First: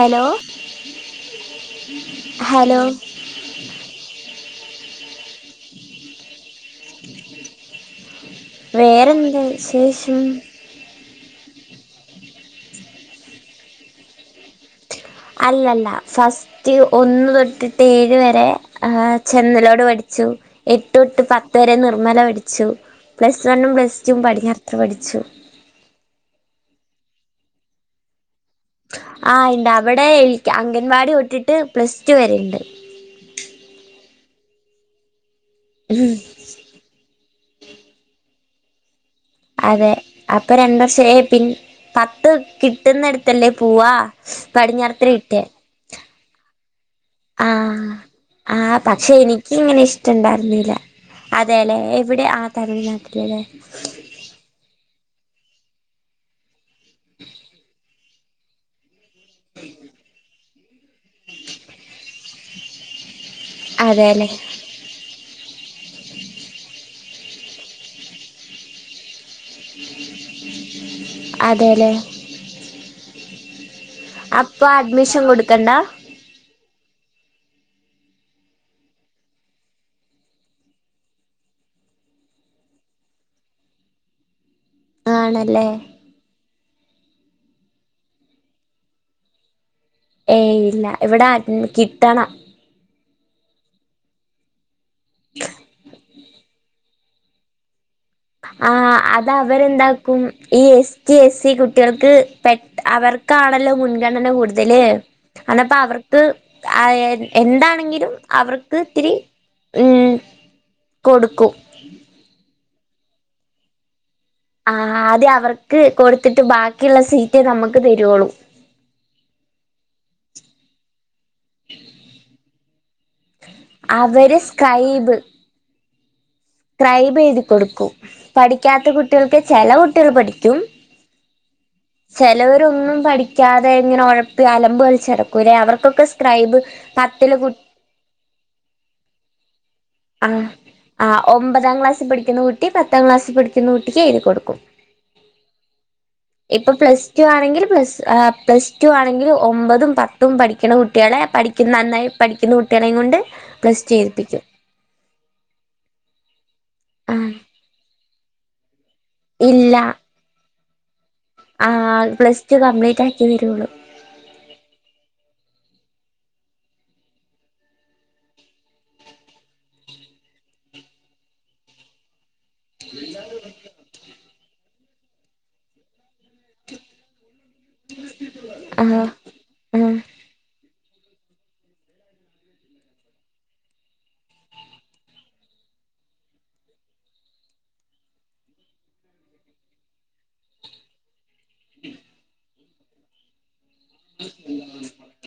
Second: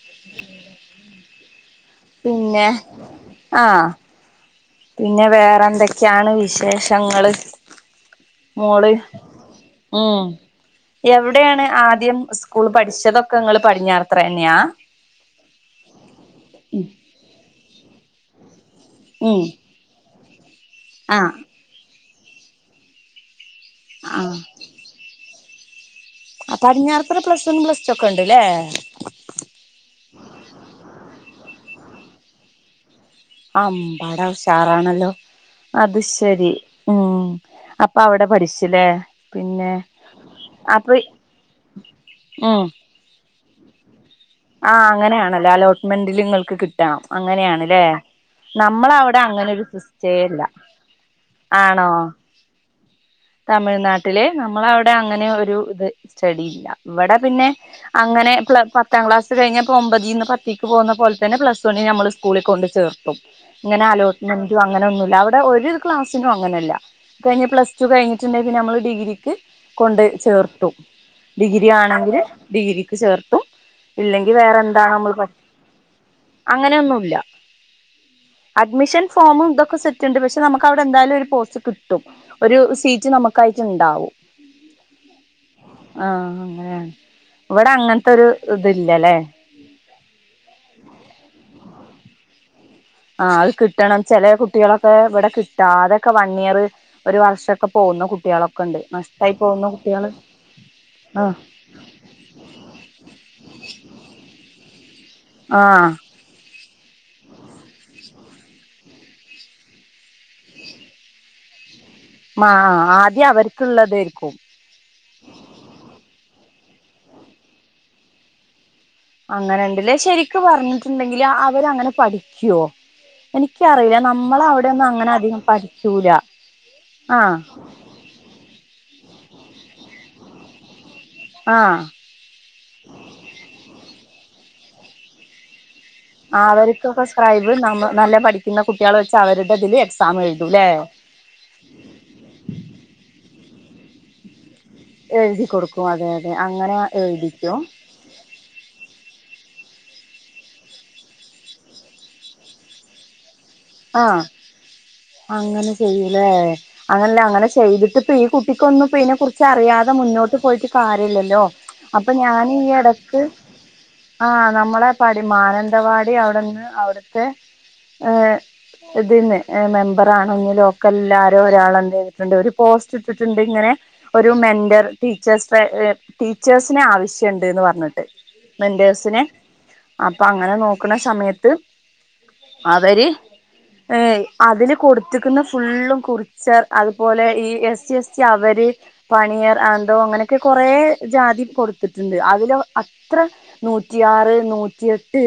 Hello. പിന്നെ hello ആഹ് പിന്നെ വേറെ എന്തൊക്കെയാണ് വി വിശേഷങ്ങള് മോള് വേറെന്ത് വിശേഷം ഉം എവി എവിടെയാണ് ആദ്യം സ്കൂൾ പഠിച്ചതൊക്കെ നിങ്ങള് പടിഞ്ഞാർത്ര ന്നെയാ. അല്ലല്ല ഫസ്റ്റ് ഒന്ന് തൊട്ടിട്ട് ഏഴ് വരെ ഉം ചെന്നലോട് പഠി ച്ചു. എട്ട്ട്ട് ആഹ് പത്ത് വരെ നിർമ്മല പരിച്ചു. പ്ല സണ്ണും പ്ലസ്ടും പഠഞ്ഞത്ര പഠിച്ചു. ആ പടിഞ്ഞാറത്തല പ്ലസ് ന്നും പ്ലസ് ടു ഒക്കെ ഉണ്ട്ല്ലേ. ആ ഇണ്ട് അവിടെ അംഗൻവാടി തൊട്ടിട്ട് പ്ലസ് ടു വരണ്ട്. ആമ്പാട ഉഷാറാണല്ലോ? അത് ഉം ശരി ഉം അപ്പ അവിടെ പഠിച്ചില്ലേ. പിന്നെ അതെ അപ്പൊ രണ്ട വർഷേ പിൻ പത്ത് ഉം കിട്ടുന്നടുത്തല്ലേ പോവാ ആഹ് പടിഞ്ഞാറത്തറ കിട്ടിയ അങ്ങനെയണല്ലോ അലോട്ട്മെന്റിൽ നിങ്ങൾക്ക് കിട്ട ക അങ്ങനെയണല്ലേ ആഹ് ആഹ് പക്ഷെ നമ്മളവിടെ അങ്ങനെരു സിസ്റ്റയല്ല. അതെല്ലെ എവിടെ ആ ത തമിഴ്നാട്ടില് നമ്മള അവിടെ അങ്ങനെ ഒരു ഇത് സ്റ്റഡി ഇല്ല ഇവിടെ പിന്നെ അങ്ങനെ പ പാം ക്ലാസ് കഴിഞ്ഞപ്പോ ഒമ്പതിൽന്ന് പത്തേക്ക് പോകുമ്പോ തന്നെ പ്ലസ് വണ് നമ്മൾ സ്കൂളിൽ കൊണ്ട് ചേർക്കും. ഇങ്ങനെ അതേല്ലേ അലോട്ട്മെന്റും അങ്ങനെ ഒന്നുല്ല അവിടെ ഒരു ക്ലാസിനും അങ്ങനെയല്ല കഴിഞ്ഞ പ്ലസ് പ്ലസ്റ്റു കഴിഞ്ഞട്ടുണ്ടെിൽ പിന്നെ നമ്മൾ ഡിഗ്രിക്ക്. കൊണ്ട് ചേർത്തുംഡിഗ്രി അതേല്ലേ ആണെങ്കിൽ ഡിഗ്രിക്ക് ചേർത്തും. ഇല്ലെങ്കി വേറെ അപ്പൊ എന്താണ് നമ്മൾ അഡ്മിഷൻ പരിക്ക്ണ് കൊടുക്കണ്ട അങ്ങനെയൊന്നുംല്ല. അഡ്മിഷൻ ഫോമും ഇതൊക്കെ സെറ്റ്ണ്ട് പക്ഷെ നമുക്ക് അവിടെ എന്തായാലും ഒരു പോസ്റ്റ് കിട്ടും. ഒരു സീറ്റ് നമുക്കായിട്ട് ഉണ്ടാവും ആണല്ലേ ആഹ അങ്ങനെയ ഇവിടെ അങ്ങനത്തെ ഒരു ഇത് ല്ലേല്ല. ഏയ് ഇല്ല ഇവിടെയെ കിട്ടണം. ആ അത് കിട്ടണം ചെല കുട്ടികളൊക്കെ ഇവിടെ കിട്ടാ തൊക്കെ വൺ ഇയർ ഒരു വർഷൊക്കെ പോകുന്ന കുട്ടികളൊക്കെ ആ ഉണ്ട് അത് നഷ്ടായി പോകുന്ന കുട്ടികള് അവരെന്താക്കും ഈ എസ് കി ആഹ് എസ് സി കുട്ടികൾക്ക് പെട്ട അവർക്ക് അവർക്കാണല്ലോ മുൻഗണന കൂടുതല് അപ്പ ആഹ് അവർക്ക് ആ എന്താണെങ്കിലും അവർക്ക് ഇത്തിരി ഉം കൊടുക്കും. ആ ആദ്യം അവർക്കുള്ളതായിരിക്കും. ആ ആദ്യം അവർക്ക് കൊടുത്തിട്ട് ബാക്കിയുള്ള സീറ്റേ നമുക്ക് തരുളൂ. അങ്ങനെ ഉണ്ടല്ലേ ശരിക്ക പറഞ്ഞിട്ടുണ്ടെങ്കില് അവര് അങ്ങനെ പഠിക്കുവോ? എനിക്കറിയില്ല അവര് നമ്മള അവിടെ ഒന്നും അങ്ങനെ അധികം പഠിക്കൂല. ക്രൈബ് ആഹ് എഴുതി കൊടുക്കുംപഠിക്കാത്ത കുട്ടികൾക്ക് ചെല കുട്ടികൾ പഠിക്കും. ആഹ് ചിലവരൊന്നും പഠിക്കാതെ ഇങ്ങനെ ഉഴപ്പി അലമ്പ് കളിച്ചടക്കൂലേ അവർക്കൊക്കെ സ്ക്രൈബ് അവർക്ക്ക്കെ പത്തില് കു സ്ക്രൈബ് നമ്മ നല്ല പഠിക്കുന്ന കുട്ടികൾ വെച്ച് അവരുടെതിൽ ആ ആ് ഒമ്പതാം ക്ലാസ്ൽ പഠിക്കുന്ന കുട്ടി പത്താം ക്ലാസ്സിൽ പഠിക്കുന്ന കുട്ടിക്ക് എഴുതി കൊടുക്കും. എഴുതി കൊടുക്കും അതെ അതെ ഇപ്പൊ അങ്ങനെ പ്ലസ് ടു എഴുതിക്കും ആണെങ്കിൽ പ പ്ലസ് ടു ആണെങ്കിലും ഒമ്പതും പത്തും പഠിക്കണ കുട്ടികളെ പഠിക്കുന്ന നന്നായി പഠിക്കുന്ന കുട്ടികളെയും കൊണ്ട് ഓ പ്ലസ്ടു ആഹ് ഴുതിപ്പിക്കും. അങ്ങനെ ചെയ്യലേ അങ്ങനല്ല ആഹ് അങ്ങനെ ചെയ്തിട്ടിപ്പ ഈ കുട്ടിക്കൊന്നും അപ്പെ കുറിച്ച് ഇല്ല അറിയാതെ മുന്നോട്ട് പോയിട്ട് കാ ല്ലോ ആഹ് അപ്പൊ പ്ലസ് ടു ഞാനി കംപ്ലീറ്റ് ഇടക്ക് ആക്കി വരുള്ളൂ ആ നമ്മളെ പടി മാനന്ത ടവാടി അവിടെന്ന് അവിടുത്തെ ഏ ഇത് ന് മെമ്പറണോങ്കിലൊ ക്കല്ലരും ഒരാളെന്നെ ഇരിക്കണ്ടത്. പോസ്റ്റ് ഇട്ടിട്ടുണ്ട് ഇങ്ങനെ ഒരു മെന്റർ ടീച്ചേഴ ടീച്ചേഴ്സിനെ ആവശ്യമുണ്ട് ണ്ട് പറഞ്ഞിട്ട് ആഹ് മെന്റേസി നെ ആഹ് അപ്പൊ അങ്ങനെ നോ ക്കുന്ന സമയത്ത് അവര് ഏ അതില് കൊടുത്തക്കുന്ന ഫുള്ളും കുറിച്ചർ അതുപോലെ ഈ എസ് സി എസ് സി അവ പണിയർ ആന്തോ അങ്ങനെയൊക്കെ കൊറ ജാതി കൊടുത്തിട്ടുണ്ട് അതിൽ അത്ര നൂറ്റിയാറ് നൂറ്റിയെട്ട്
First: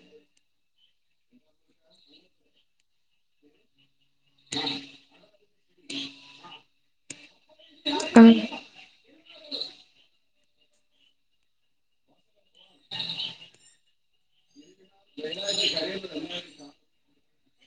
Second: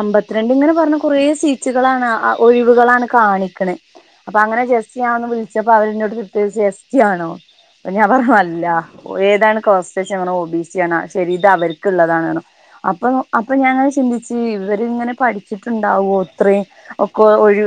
അമ്പത്തിരണ്ട് ഇങ്ങനെ പറഞ്ഞ കുറേ സീറ്റുകളാണ് അ ഒഴിവുകളാണ് കാണിക്കണുന്നത് അപ്പൊ അങ്ങനെ ജെസ്സി ആണന്ന് വിളിച്ചപ്പോ അവരോട് കത്ത ജെസ്റ്റി ആണോ അപ്പം ഞാൻ പറഞ്ഞു ആഹ് അല്ല ഏതാണ് കാസ്റ് ചോയ്ച്ചു അപ്പൊ ഞാൻ പറഞ്ഞു ഒ ബി സിയ ആണ് ശരി ഇത് അവർക്കുള്ളതാണ് ന്ന് അപ്പൊ അപ്പൊ ഞാൻങ്ങനെ ചിന്തിച്ച് ഇവരി ഇങ്ങനെ പഠിച്ചിട്ടുണ്ടാവുമോഇത്രയും ഒക്ക ഒരു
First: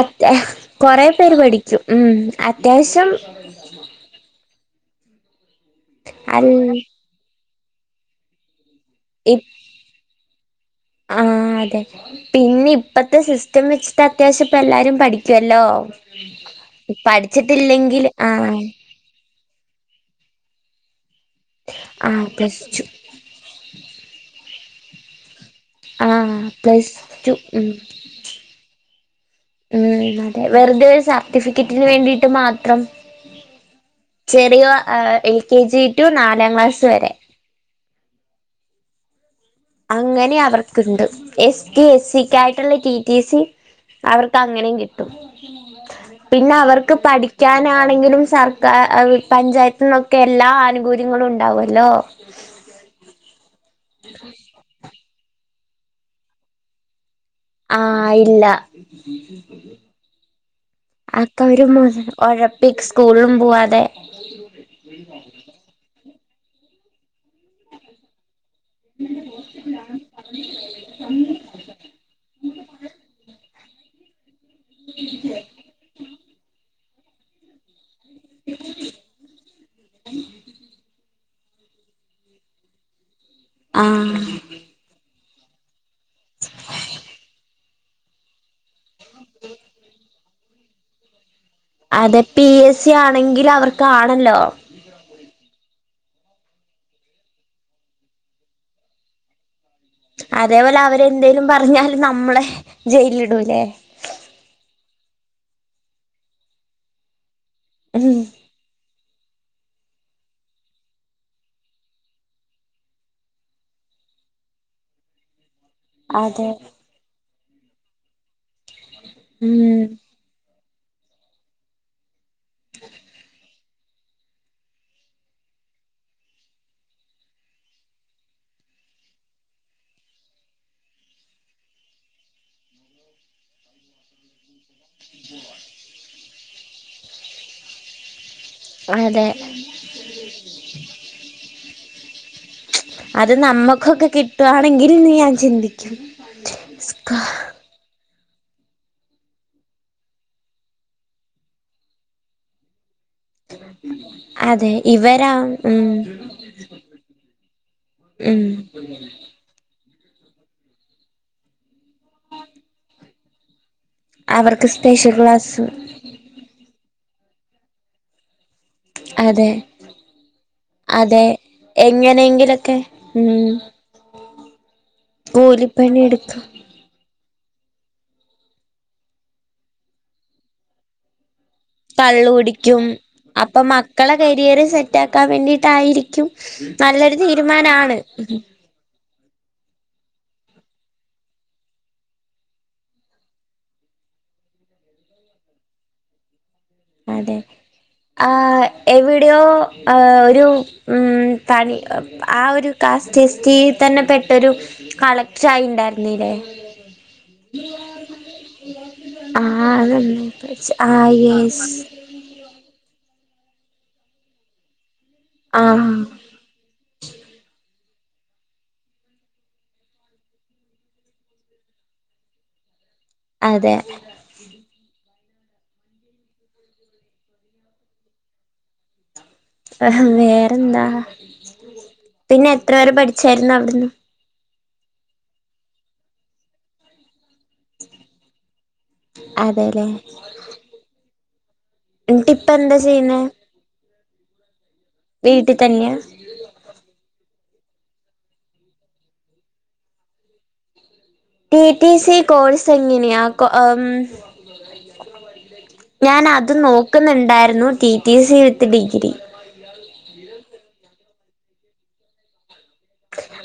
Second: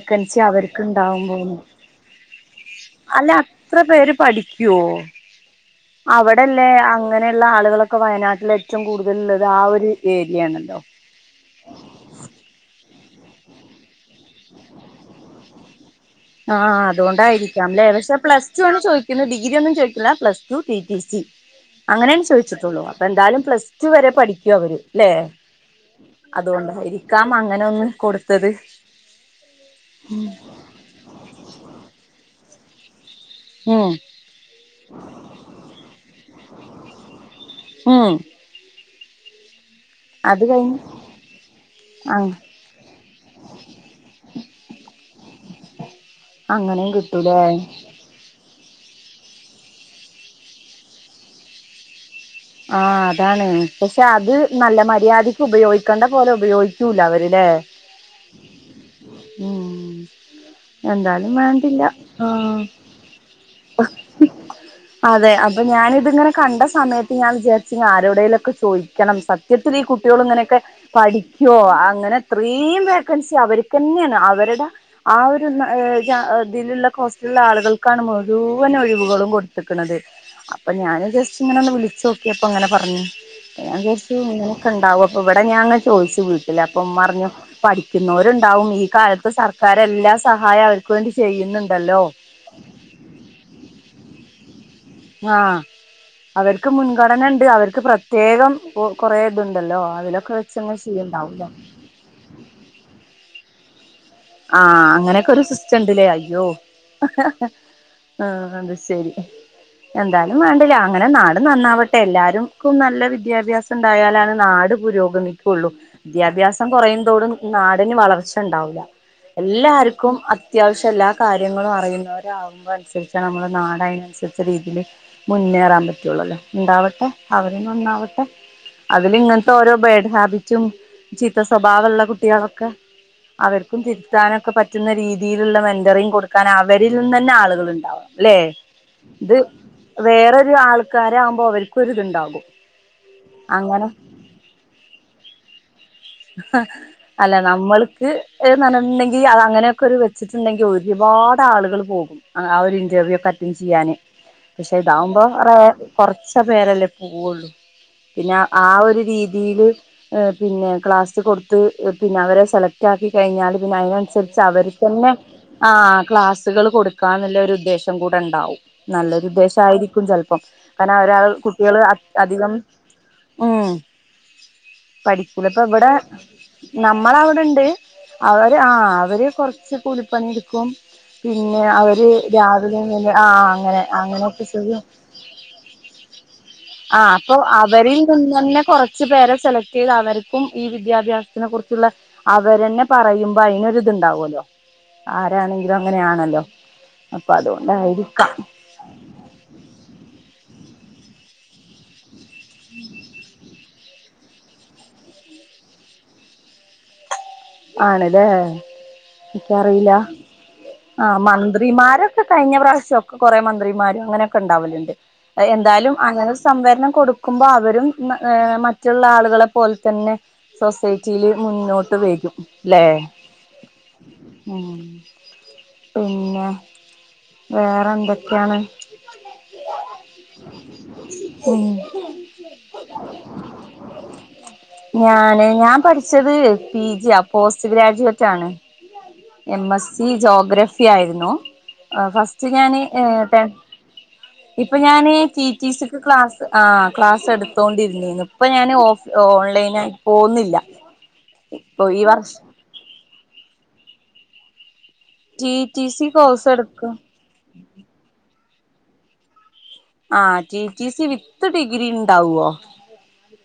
അത്യാ അവർക്ക് കൊറെ ഉണ്ടാവാൻ പേര് പോന്നു പഠിക്കും ഉം അത്യാവശ്യം അല്ല അത്ര പേര് പഠിക്കു അ്യോ അൽ അവിടെല്ലേ അങ്ങനെയുള്ള ആളുകളൊക്കെ വയനാട്ടിലെ ആഹ അതെ പിന്നെ ഇപ്പത്തെ സിസ്റ്റം വെച്ചിട്ട് അത്യാവശ്യം ഇപ്പ എല്ലാരും പഠിക്കുവല്ലോ ആഹ് അതുകൊണ്ടായിരിക്കാംല്ലേ പഠിച്ചിട്ടില്ലെങ്കിൽ പക്ഷെ പ്ലസ് ആഹ് ടു ആണ് ചോദിക്കുന്നത് ഡിഗ്രി ഒന്നും ചോദിക്ക plus two T T C അങ്ങനെയാണ് ആഹ് പ്ലസ് ചോദിച്ചിട്ടുള്ളൂ ടു അപ്പൊ എന്തായാലും പ്ലസ് ടു റ്റും വരെ പഠിക്കും അവര്ല്ലേ ആഹ പ്ലസ് റ്റു ഉ ഒന്ന് കൊടുത്തത് ഉം അതെ വെറുതെ ഒരു സർട്ടിഫിക്കറ്റിന് വേണ്ടിയിട്ട് മാത്രം ഉം ചെറിയോ എൽ കെ ജി ടു നാലാം ക്ലാസ്സ് വരെ ഊ അങ്ങനെ അവർക്കുണ്ട് എസ് പി എസ് ടി ആഹ് കാർക്കായിട്ടുള്ള ടി ടി സി അവർക്ക് അങ്ങനെയും കിട്ടും പിന്നെ അങ്ങനെയും അവർക്ക് കിട്ടൂലേ പഠിക്കാനാണെങ്കിലും സർക്ക പഞ്ചായത്തിന്നൊക്കെ എല്ലാ ആനുകൂല്യങ്ങളും ഉണ്ടാവല്ലോ ആഹ അതാണ് പക്ഷെ അത് നല്ല മര്യാദയ്ക്ക് ഉപയോഗിക്കണ്ട പോലെ ഉപയോഗിക്കൂല അവര് ആഹ ഇല്ല ഉം എന്തായാലും ആക്കരു വേണ്ടില്ല ആഹ് ഒഴപ്പി സ്കൂളും പോവാതെ അതെ അപ്പൊ ഞാാനിതിങ്ങനെ കണ്ട സമയത്ത് ഞാൻ വിചാരിച്ച ആരുടെേിലൊക്കെ ചോദിക്കണം സത്യത്തിൽ ഈ കുട്ടികൾ ഇങ്ങനെയൊക്കെ പഠിക്കുവോ അങ്ങനെ അത്രയും വേക്കൻസി അവർ തന്നെയാണ് അവരുടെ ആ ഒരു ഇതിലുള്ള കോസ്റ്റിലുള്ള ആളുകൾക്ക് ാണ് മുഴുവന ഒഴിവുകളും കൊടുത്തക്കുന്നത് അപ്പൊ ഞാൻ ജസ്റ്റ് ഇങ്ങനെ ഒ വിളിച്ച ചോക്കിയപ്പോ അങ്ങനെ പറഞ്ഞുച്ച ആഹ് ഇങ്ങനൊക്കെ ഉണ്ടാാവും അപ്പ ഇവിടെ ഞങ്ങ ചോദിച്ചു വീട്ടിൽ അപ്പം ഉമ്മ പറഞ്ഞു പഠിക്കുന്നവരുണ്ടാവും ഈ കാലത്ത് സർക്കാര എല്ലാ സ്ക് സഹായം അവർക്ക് വേണ്ടി ചെയ്യും അതെ പി എസ് സി ആണെങ്കിൽ അവർക്കണല്ലോ ആഹ അവർക്ക് മുൻഗണന ഉണ്ട് അവർക്ക് പ്രത്യേകം കൊറെേ ഇതുണ്ട് അതേപോലെ അവരെ എന്തേലും പറഞ്ഞാല് നമ്മളെ ജയിലിടൂല്ലേ ആഹ അങ്ങനെയൊക്കെ ഒരു സിസ്റ്റണ്ടല്ലേ അയ്യോ ഹ ഉം ആഹ അത് ശരി എന്താലും വേണ്ടില്ല അങ്ങനെ നാട് നന്നാവട്ടെ എല്ലാവർക്കും നല്ല വിദ്യാഭ്യാസം ഉണ്ടായാലാണ് നാട് പുരോഗമിക്കുള്ളു അതെ വിദ്യാഭ്യാസം കുറയുന്നതോടും നാടിന് വളർച്ച ഉണ്ടാവൂല്ല ഉം എല്ലാർക്കും അത്യാവശ്യം എല്ലാ കാര്യങ്ങളും അറിയുന്നവർ ആകുമോൾ അനുസരിച്ച നമ്മളെ നാടെ നുസരിച്ച രീതിൽ മുന്നേറാൻ പറ്റുള്ളല്ലോ ഉണ്ടാവട്ടെ അവരിന്ന ഒന്നാവട്ടെ അതിൽ ഇങ്ങനത്തെ ഓരോ ബേഡ് ഹാബിറ്റും ചീത്ത സ്വഭാവൊള്ള കുട്ടികളൊക്കെ അവര് [unintelligible] തിരുത്താനൊക്കെ പറ്റുന്ന രീതിയിലുള്ള മെന്ററിങ് കൊടുക്കാൻ അവരിൽ നിന്ന് തന്നെ ആളുകൾ ഉണ്ടാവാ ല്ലെ അതെ ഇത് വേറൊരു ആൾക്കാരാവുമ്പോ അവർക്കും ഒരുഇതുണ്ടാകും അത് നമ്മക്കൊക്കെ കിട്ടുവാണെങ്കിൽന്ന് ഞാൻ ചിന്തിക്കും ഹ സ്കാ അല്ല നമ്മൾ [unintelligible] അത് അങ്ങനെയൊക്കെ വെച്ചിട്ടുണ്ടെങ്കിൽ ഒരുപാട് ആളുകൾ പോകും ആ ഒരു [unintelligible] [unintelligible] ചെയ്യാന് അതെ പക്ഷെ ഇതാവുമ്പോ ഇവരാ അ ഉം കൊറച്ച പേരല്ലേ പോവുള്ളു പിന്നെ ഉം ആ ഒരു രീതിയില് പിന്നെ ക്ലാസ്സ് കൊടുത്ത് പിന്നെ അവരെ സെലക്ട് ആക്കികഴിഞ്ഞാൽ പിന്നെ അതിനനുസരിച്ച് അവർ അവർക്ക് തന്നെ സ്പെഷ്യൽ ക്ലാസ് ആ ക്ലാസുകൾ [unintelligible] [unintelligible] എന്നുള്ള ഒരു ഉദ്ദേശം കൂടെ ഉണ്ടാവും നല്ലൊരു അതെ ഉദ്ദേശായിരിക്കും ചെലപ്പം കാരണം അവരാൾ അതെ കുട്ടികള് അധികം ഉം. പഠിക്കൂല ഇപ്പൊ ഇവിടെ കൂലിപ്പണി എടുക്കും [unintelligible] നമ്മളവിടെണ്ട് അവര് ആ അവര് കൊറച്ച് കൂലിപ്പണി എടുക്കും പിന്നെ അവര് കള്ള് രാവിലെ കുടിക്കും ആ അപ്പൊ അങ്ങനെ മക്കളെ അങ്ങനെക്കെ കരിയർ [unintelligible] സെറ്റ് ആക്കാൻ വേണ്ടിട്ടായിരിക്കും ആ നല്ലൊരു അപ്പം തീരുമാനാണ് അവരിൽ നിന്ന് തന്നെ കൊറച്ച് പേരെ സെലക്ട് ചെയ്ത് അവര് [unintelligible] ഈ, വിദ്യാഭ്യാസത്തിനെ കുറിച്ചുള്ള അവരന്നെ പറയുമ്പോ അയ്നൊരു തുണ്ടാല്ലോ ആരാണെങ്കിലും അങ്ങനെയാണല്ലോ അപ്പൊ അതെ ആ അതുകൊണ്ടായിരിക്കാം എവിടെയോ ആ ഒരു ഉം പണി ആ ഒരു കാസ്റ്റ് [unintelligible] തന്നെ പെട്ടൊരു കളക്ടായി ഉണ്ടായിുനീല്ലേ ആണല്ലേ എനിക്കറിയില്ല ആ മന്ത്രി മാരൊക്കെ കഴിഞ്ഞപ്രാവശ്യം ഒക്കെകൊറെ മന്ത്രിമാരും അങ്ങനെയൊക്കെ ഉണ്ടാവലുണ്ട് ആ എന്തായാലും അങ്ങനെ സംവരണം കൊടുക്കുമ്പോ അവരും മറ്റുള്ള ആളുകളെ പോലെ തന്നെ സൊസൈറ്റിയിൽ മുന്നോട്ട് വരും ലേ അതെ ആ പിന്നെ വേറെ എന്തൊക്കെയാണ് ആ വേറെന്താ ഉം പിന്നെ എത്ര പേരെ പഠിച്ചായിരുന്നു അവിടുന്ന് ഞാന് ഞാൻ പഠിച്ചത് പിജി ആ പോസ്റ്റ് ഗ്രാജുവേറ്റ് ആണ് എം അതെല്ലേ എസ് സി ജോഗ്രഫി ആയിരുന്നു ആ എന്നിട്ട് ഇപ്പ ഫസ്റ്റ് എന്താ ഞാന് ചെയ്യുന്നെ [unintelligible] ഇപ്പൊ ഞാന് ടി വീട്ടിൽ ടി തന്നെയാ സിക്ക് ക്ലാസ്സ് ആ ക്ലാസ് എടു [unintelligible] ഇപ്പൊ ഞാൻ ഓഫ് ഓൺലൈനായി പോകുന്നുന്നില്ല ടി റ്റി സി കോഴ്സ് എങ്ങനെയാ ടി ടി [unintelligible] സി ഞാൻ കോഴ്സ് അത് എടുക്കും നോക്കുന്നുണ്ടായിരുന്നു T T C with degree ആ T T C with degree ണ്ടാവുവോ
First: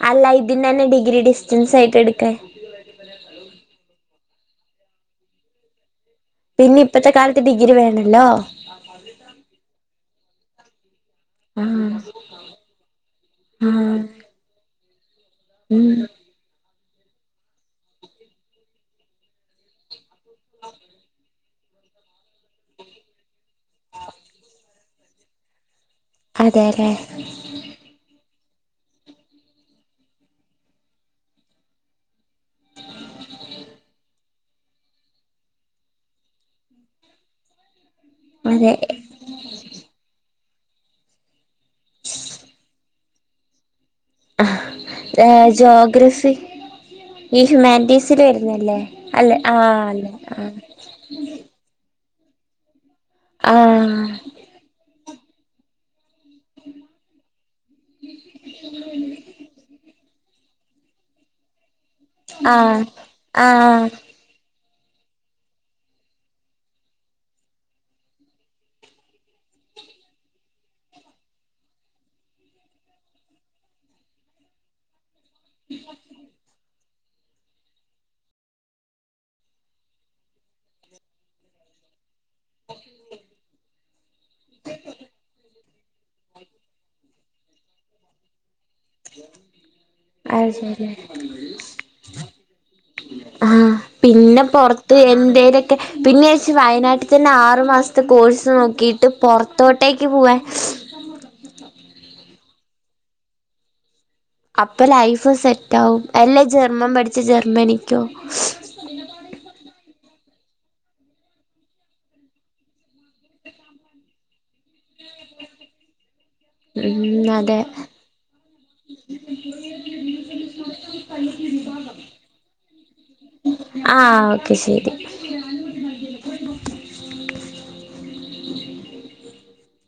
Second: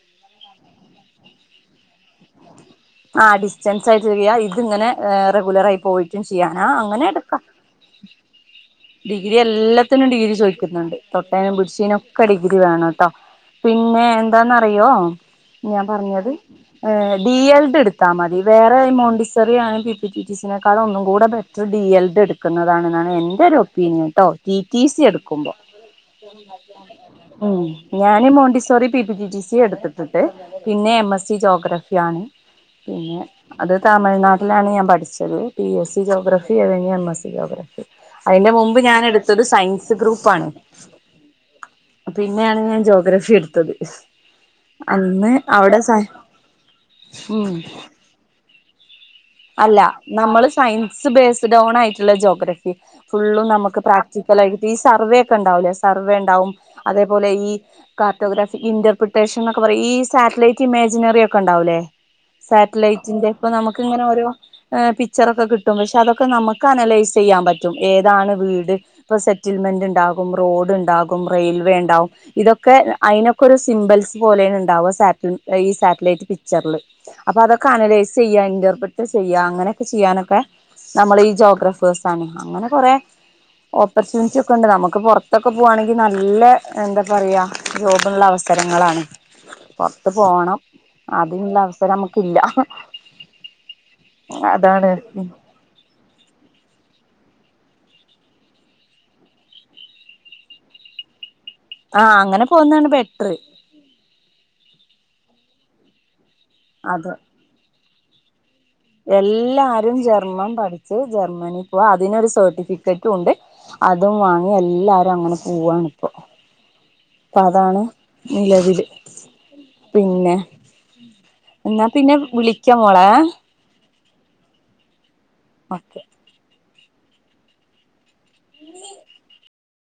അല്ല ഇതിന്നന്നെ ഡിഗ്രി ഡിസ്റ്റൻസ് ആയിട്ട് [unintelligible] [unintelligible] ഇത്ങ്ങനെ റെഗുലർ ആയി പോയിട്ടും ചെയ്യാനാ പിന്നെ അങ്ങനെ ഇപ്പത്തെ കാലത്ത് എടുക്കാം ഡിഗ്രി വേണല്ലോ ഡിഗ്രി എല്ലാത്തിനും ഡിഗ്രി ചോദിക്കുന്നുണ്ട് തൊട്ടേനും ആ പിടിച്ചെനും ഒക്കെ ഡിഗ്രി വേണംട്ടോ ആ പിന്നെ എന്താന്നറിയോ ഞാൻ ഉം പറഞ്ഞത് ഏ ഡി എൽ ഡ് എടുത്താമതി, വേറെ മോണ്ടിസോറി ആണ് പി പി ടി ടി സിനേക്കാളും ഒന്നും കൂടെ better D El Ed എടുക്കുന്നതാണെന്നാണ് എന്റെ ഒരു ഒപ്പീനിയൻ ട്ടോ, ടി ടി സി എടുക്കുമ്പോ. അതെല്ലേ ഉം ഞാന്, Montessori P P T T C എടുത്തിട്ടിട്ട് പിന്നെ, എം എസ് സി ജോഗ്രഫി ആണ് പിന്നെ അത് തമിഴ്നാ ലാണ് ഞാൻ പഠിച്ചത് പി എസ് സി ജോഗ്രഫി കഴിഞ്ഞ് എം എസ് സി ജോഗ്രഫി അതിന്റെ മും മ്പ് ഞാനെടുത്തദ് സയൻസ് ഗ്രൂപ്പാണ്. പിന്നെയാണ് ഞാൻ ജോഗ്രഫി എടുത്തത്. അന്ന് അതെ അവിടെ സ ജോഗ്രഫി ഈ ഊം ഹ്യൂമാനിറ്റീസിൽ വരുന്നല്ലേ അല്ലെ ആഹ് അല്ല, അല്ലെ നമ്മള് ആഹ് സയൻസ് ബേസ്ഡ് ഓൺ ആയി ള്ള ജോഗ്രഫി ഫുുള്ളള് നമുക്ക് ആഹ് പ്രാക്ടിക്കലായിട്ട് ഈ സർവേ ഒക്കെണ്ടാവൂല്ലേ സർവേ ണ്ടാവും അതേപോലെ, ഈ കാർട്ടോഗ്രാഫി, ഇന്റർപ്രിറ്റേഷൻൊക്കെ പറയ് ഈ സാറ്റലൈറ്റ് ക്കിമേജിനറിയൊക്കെണ്ടാവുലെ ആഹ് സാറ്റ്ലൈറ്റിന്റെ പ്പൊ ആഹ് നമുക്കിങ്ങനെ ങ് പിക്ചറൊക്കെ കിട്ടും പക്ഷെ, അതൊക്കെ നമുക്ക് അനലൈസ് ചെയ്യാൻ പറ്റും ഏതാണ് വീട് ഇപ്പൊ സെറ്റ് റ്റിൽമെന്റുണ്ടാകും, റോഡ് ഉണ്ടാകും, റെയിൽവേ ഉണ്ടാകും ഇതൊക്കെ അതിനൊക്കെ ഒരു സിമ്പൽസ് പോലെ ണ്ടാവും സാറ്റ ഈ സാറ്റലൈറ്റ് പിക്ചറില് അപ്പൊ അതൊക്കെ അനലൈസ് ചെയ്യാ ഇന്റർപ്ര ന്താ ചെയ്യ അങ്ങനൊക്കെ ചെയ്യാനൊക്കെ നമ്മൾ ഈ ജോഗ്രഫേഴസ് ആണ് അങ്ങനെ കുറേ ഓപ് ഓപ്പർച്യൂണിറ്റി ഒക്കെ ഉണ്ട്. നമുക്ക് പുറത്തൊക്കെ പോകുകവാണെങ്കിൽ നല്ല എന്താ പറയ ജോബിനുള്ള അവസ് സ്ഥലങ്ങളാണ്. പുറത്ത് അത് പോണം ശരി അതിനുള്ള അവസരം നമുക്കില്ല. ആഹ് പിന്നെ അതാണ് പുറത്ത് എന്തേലൊക്കെ പിന്നേച്ചി വയനാ വീട്ടീ തന്നെ ആറു മാസത്തെ കോഴ്സ് നോക്കിട്ട് പൊറത്തോട്ടേക്ക് പോവാൻ. ആഹ് അങ്ങനെ പോവുന്നതാണ് ബെറ്ററ്. അപ്പൊ ലൈഫ് സെറ്റ് ആവും അല്ലെ ജർമ്മൻ അതെ പഠിച്ചു ജർമ്മനിക്കോ എല്ലാരും ജർ ജർമൻ പഠിച്ചു ജർമനീ പോവാ, അതിനൊരു സർട്ടിഫിക്കറ്റും ഉണ്ട്, അതും വാങ്ങി എല്ലാരും അങ്ങനെ പോവാണിപ്പൊ. ഉം അപ്പൊ അതെ അതാണ് നിലവില്. പിന്നെ എന്നാ പിന്നെ വിളിക്കാ മോളെ ങേ ആ ഓക്കെ ശരി. ഓക്കെ. [inaudible]